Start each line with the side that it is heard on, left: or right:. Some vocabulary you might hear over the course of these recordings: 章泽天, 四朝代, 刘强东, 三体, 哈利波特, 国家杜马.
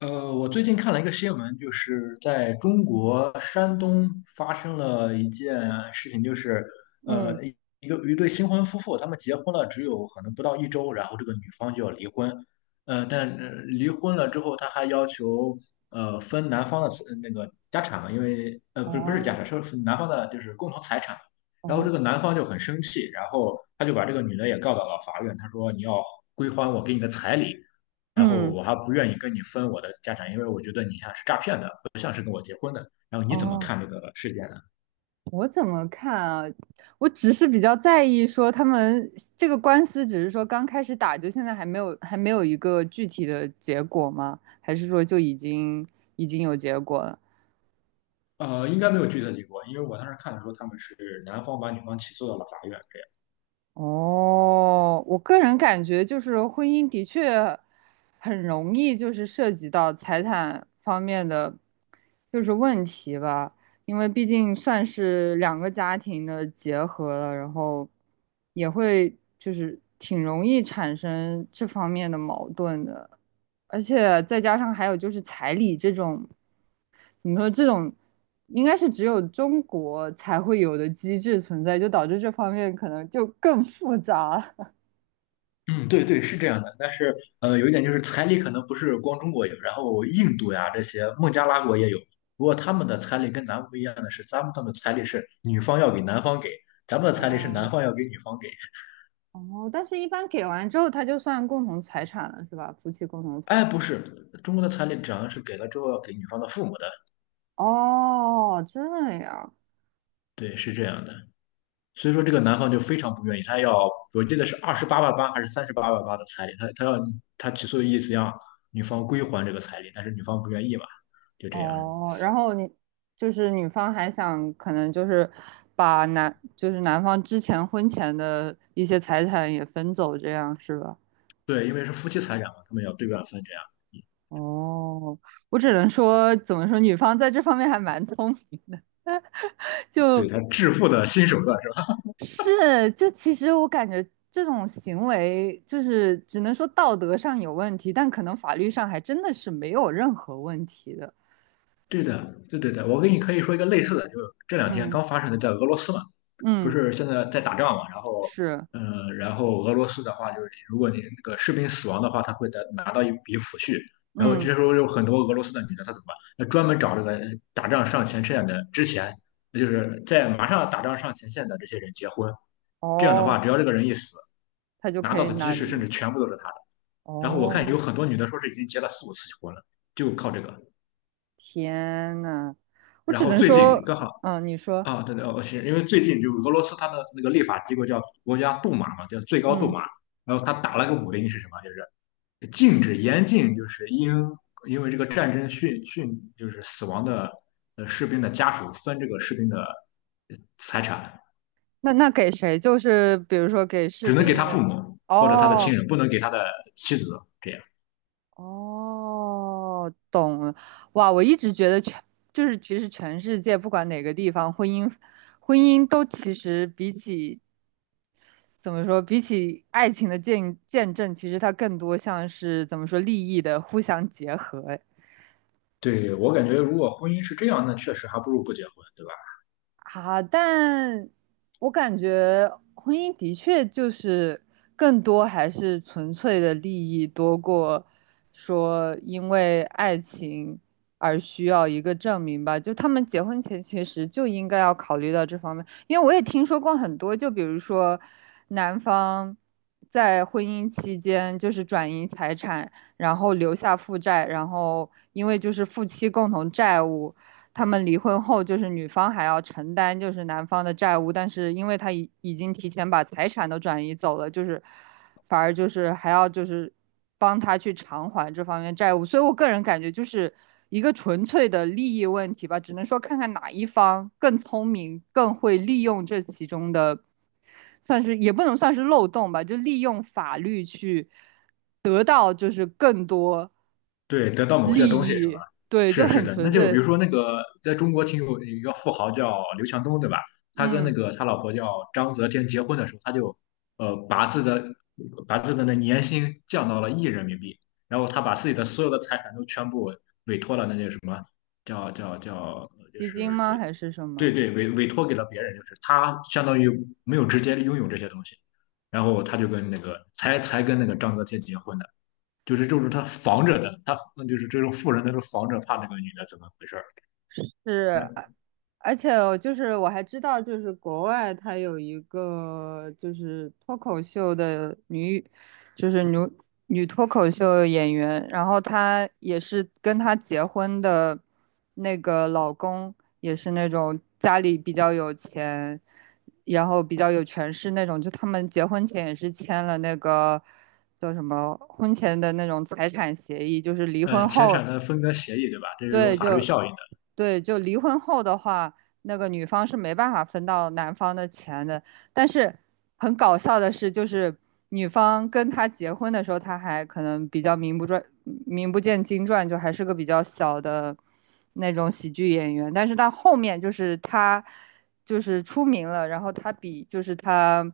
left: 我最近看了一个新闻，就是在中国山东发生了一件事情，就是
right: 嗯。
left: 呃，一一对新婚夫妇，他们结婚了只有可能不到一周，然后这个女方就要离婚，但离婚了之后，他还要求分男方的财那个家产嘛，因为不是家
right: 哦。
left: 产，是分男方的就是共同财产。然后
right: 哦。
left: 这个男方就很生气，然后他就把这个女的也告到了法院，他说你要归还我给你的彩礼。然后
right: 嗯。
left: 我还不愿意跟你分我的家产，因为我觉得你像是诈骗的，不像是跟我结婚的。然后你怎么
right: 哦，
left: 看这个事件呢？
right: 我怎么看啊？我只是比较在意说他们这个官司，只是说刚开始打，就现在还没有一个具体的结果吗？还是说就已经有结果了？
left: 应该没有具体的结果，因为我当时看的时候，他们是男方把女方起诉到了法院，这样。
right: 哦，我个人感觉就是婚姻的确很容易就是涉及到财产方面的就是问题吧，因为毕竟算是两个家庭的结合了，然后也会就是挺容易产生这方面的矛盾的。而且再加上还有就是彩礼这种，怎么说这种，应该是只有中国才会有的机制存在，就导致这方面可能就更复杂。
left: 嗯，对对，是这样的。但是有一点就是彩礼可能不是光中国有，然后印度呀这些孟加拉国也有，不过他们的彩礼跟咱们不一样的是，咱们他们的彩礼是女方要给男方给，咱们的彩礼是
right: 哦
left: 男方要给女方给。
right: 哦，但是一般给完之后，它就算共同财产了，是吧？夫妻共同财
left: 哎，
right: 产。
left: 不是，中国的彩礼只要是给了之后要给女方的父母的，
right: 哦，这样。
left: 对，是这样的。所以说这个男方就非常不愿意，他要我记得是28万8还是38万8的彩礼，他要他起诉的意思要女方归还这个彩礼，但是女方不愿意嘛，就这样。
right: 哦，然后你就是女方还想可能就是就是男方之前婚前的一些财产也分走，这样是吧？
left: 对，因为是夫妻财产嘛，他们要对半分这样。
right: 哦，我只能说，怎么说，女方在这方面还蛮聪明的。
left: 对
right: 就
left: 他致富的新手段是吧？
right: 是就其实我感觉这种行为，就是只能说道德上有问题，但可能法律上还真的是没有任何问题的。
left: 对的，对对对，我跟你可以说一个类似的，就是这两天
right: 嗯
left: 刚发生的，在俄罗斯嘛，不
right: 嗯。
left: 是现在在打仗嘛，然后，
right: 是。
left: 嗯，然后俄罗斯的话，就是如果你那个士兵死亡的话，他会得拿到一笔抚恤，然后这
right: 嗯。
left: 时候有很多俄罗斯的女的，她怎么办？那专门找这个打仗上前线的之前，那就是在马上打仗上前线的这些人结婚，这样的话，
right: 哦，
left: 只要这个人一死，
right: 他就
left: 拿
right: 可
left: 到
right: 以
left: 的积
right: 拿的。
left: 蓄甚至全部都是他的。然后我看有
right: 哦，
left: 很多女的说是已经结了四五次婚了，就靠这个。
right: 天呐，我
left: 然
right: 只
left: 后
right: 能
left: 最近
right: 说。
left: 刚好
right: 嗯，你说。
left: 啊，对对，哦，是因为最近就俄罗斯它的那个立法机构叫国家杜马嘛，叫最高杜
right: 嗯，
left: 马，然后它打了个五零是什么？就是禁止严禁，就是因为这个战争就是死亡的士兵的家属分这个士兵的财产，
right: 那给谁？就是比如说给士
left: 只能给
right: 兵
left: 他
right: 的。
left: 父母或者他的亲
right: 哦。
left: 人，不能给他的妻子这样。
right: 哦，懂了。哇，我一直觉得就是其实全世界不管哪个地方，婚姻都其实比起怎么说，比起爱情的见证，其实它更多像是怎么说利益的互相结合。
left: 对，我感觉如果婚姻是这样，那确实还不如不结婚，对吧？
right: 啊，但我感觉婚姻的确就是更多还是纯粹的利益多过说因为爱情而需要一个证明吧。就他们结婚前其实就应该要考虑到这方面，因为我也听说过很多，就比如说男方在婚姻期间就是转移财产，然后留下负债，然后因为就是夫妻共同债务。他们离婚后，就是女方还要承担就是男方的债务，但是因为他已经提前把财产都转移走了，就是反而就是还要就是帮他去偿还这方面债务，所以我个人感觉就是一个纯粹的利益问题吧，只能说看看哪一方更聪明，更会利用这其中的，算是也不能算是漏洞吧，就利用法律去得到就是更多
left: 对，得到某些
right: 利
left: 东西是吧？
right: 益，对，就
left: 是是
right: 很
left: 的，
right: 纯
left: 那就比
right: 粹。
left: 如说那个在中国挺有一个富豪叫刘强东，对吧？他跟那
right: 嗯，
left: 个他老婆叫章泽天结婚的时候，他就呃把自己的把自己的那年薪降到了1亿人民币，然后他把自己的所有的财产都全部委托了那些什么叫叫叫就
right: 基金
left: 是这
right: 吗？还是什
left: 对
right: 么？
left: 对，委托给了别人，就是他相当于没有直接拥有这些东西，然后他就跟那个跟那个章泽天结婚的。就是这种他防着的，他那就是这种富人，他是防着怕那个女的怎么回事儿。
right: 是，
left: 那
right: 而且我还知道，就是国外它有一个就是脱口秀的女，就是女脱口秀演员，然后她也是跟她结婚的那个老公也是那种家里比较有钱，然后比较有权势那种，就他们结婚前也是签了那个叫什么婚前的那种财产协议，就是离婚
left: 钱
right: 后。
left: 产的分割协议，对吧？这是有
right: 对，
left: 法律
right: 就
left: 效应的。
right: 对，就离婚后的话，那个女方是没办法分到男方的钱的。但是很搞笑的是，就是女方跟他结婚的时候，他还可能比较名不见经传，就还是个比较小的那种喜剧演员。但是到后面，就是他就是出名了，然后他比就是他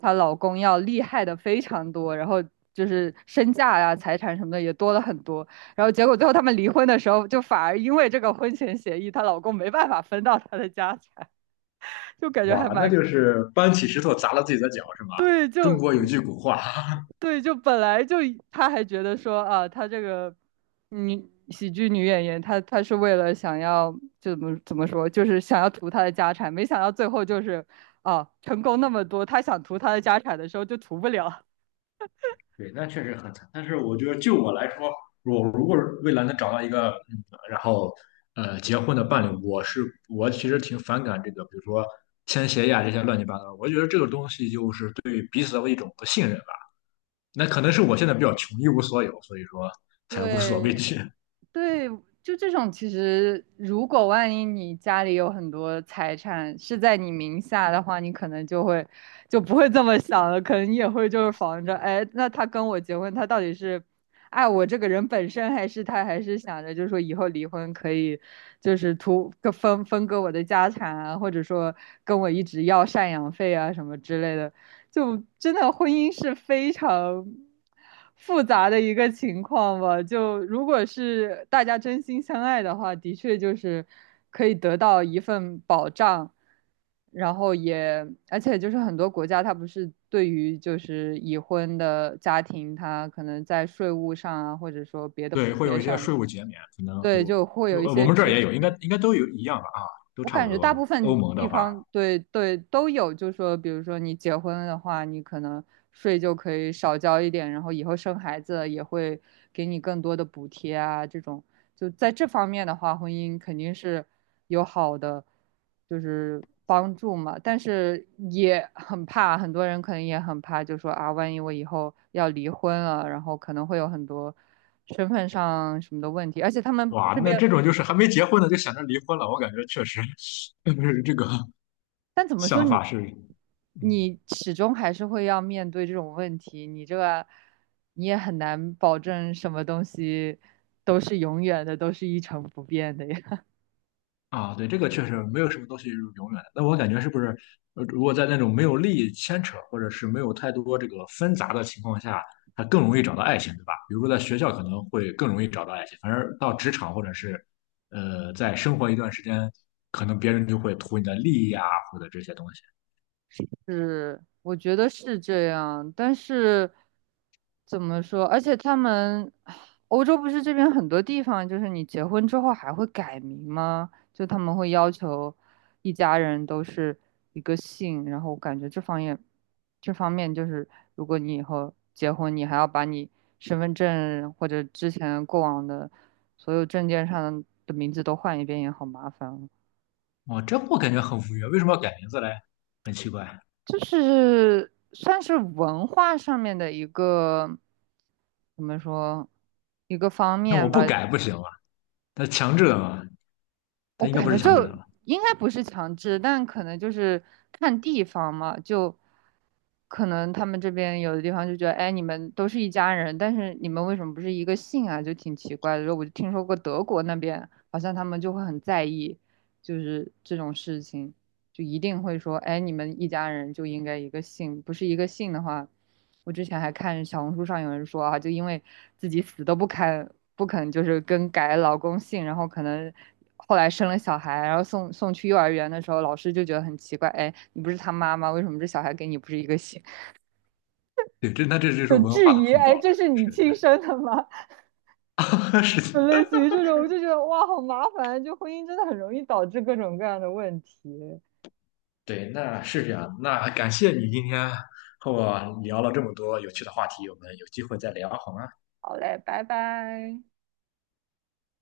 right: 她老公要厉害的非常多，然后就是身价呀、财产什么的也多了很多。然后结果最后他们离婚的时候，就反而因为这个婚前协议，她老公没办法分到她的家产。就感觉还
left: 哇，那
right: 蛮
left: 就是搬起石头砸了自己的脚，是吗？
right: 对，
left: 中
right: 就
left: 国有句古话，
right: 对，就本来就她还觉得说啊，她这个女喜剧女演员，她是为了想要就怎么说，就是想要图她的家产，没想到最后就是啊，成功那么多，她想图她的家产的时候就图不了。
left: 对，那确实很惨。但是我觉得，就我来说，我如果未来能找到一个，然后结婚的伴侣，我其实挺反感这个，比如说签协议啊这些乱七八糟。我觉得这个东西就是对彼此的一种不信任。那可能是我现在比较穷，一无所有，所以说才无所畏
right: 对，
left: 惧。
right: 对，就这种，其实如果万一你家里有很多财产是在你名下的话，你可能就会就不会这么想了，可能你也会就是防着，哎，那他跟我结婚，他到底是爱我这个人本身，还是他还是想着就是说以后离婚可以就是图个分割我的家产啊，或者说跟我一直要赡养费啊什么之类的，就真的婚姻是非常复杂的一个情况吧。就如果是大家真心相爱的话，的确就是可以得到一份保障，然后也而且就是很多国家它不是对于就是已婚的家庭，它可能在税务上啊，或者说别的
left: 对，
right: 补
left: 会
right: 贴
left: 有一些
right: 上，
left: 税务减免，可能
right: 对，
left: 我
right: 就会有一
left: 我我
right: 些
left: 们这儿
right: 支
left: 也有，应
right: 持。
left: 该应该都有一样吧啊，都
right: 我
left: 差
right: 感
left: 不
right: 觉
left: 多。
right: 大部
left: 欧
right: 分
left: 盟
right: 地
left: 的话，
right: 方对对都有，就说比如说你结婚的话，你可能税就可以少交一点，然后以后生孩子也会给你更多的补贴啊，这种就在这方面的话，婚姻肯定是有好的就是帮助嘛，但是也很怕，很多人可能也很怕，就说啊，万一我以后要离婚了，然后可能会有很多身份上什么的问题，而且他们
left: 哇，
right: 这
left: 那
right: 边。
left: 这种就是还没结婚呢就想着离婚了，我感觉确实，不是这个
right: 但怎么说
left: 想
right: 你，
left: 法是嗯。
right: 你始终还是会要面对这种问题，你这个你也很难保证什么东西都是永远的，都是一成不变的呀。
left: 啊，对，这个确实没有什么东西是永远的。那我感觉是不是，如果在那种没有利益牵扯，或者是没有太多这个纷杂的情况下，他更容易找到爱情，对吧？比如说在学校可能会更容易找到爱情，反而到职场或者是，在生活一段时间，可能别人就会图你的利益啊，或者这些东西。
right: 是，我觉得是这样，但是怎么说？而且他们欧洲不是这边很多地方，就是你结婚之后还会改名吗？就他们会要求一家人都是一个姓，然后我感觉这方面就是，如果你以后结婚，你还要把你身份证或者之前过往的所有证件上的名字都换一遍，也好麻烦。
left: 哦，这我感觉很无语，为什么要改名字嘞？很奇怪。
right: 就是算是文化上面的一个，怎么说，一个方
left: 那我
right: 面吧。
left: 不改不行吗？他强制的吗？他
right: 我
left: 应该
right: 感
left: 不是
right: 觉
left: 强制的
right: 就
left: 吧？
right: 应该不是强制，但可能就是看地方嘛，就可能他们这边有的地方就觉得，哎，你们都是一家人，但是你们为什么不是一个姓啊？就挺奇怪的。然后我就听说过德国那边好像他们就会很在意，就是这种事情。就一定会说，哎，你们一家人就应该一个姓，不是一个姓的话，我之前还看小红书上有人说啊，就因为自己死都不肯就是更改老公姓，然后可能后来生了小孩，然后送去幼儿园的时候，老师就觉得很奇怪，哎，你不是他妈妈，为什么这小孩跟你不是一个姓？
left: 对，这那这就是
right: 就
left: 文
right: 质
left: 化的
right: 疑，
left: 碰
right: 哎，
left: 撞了。
right: 这是你
left: 是
right: 亲生的吗？
left: 的，是
right: 就
left: 的。
right: 类似于这种，我就觉得哇，好麻烦，就婚姻真的很容易导致各种各样的问题。
left: 对，那是这样。那感谢你今天和我聊了这么多有趣的话题，我们有机会再聊好吗？
right: 好嘞，拜拜。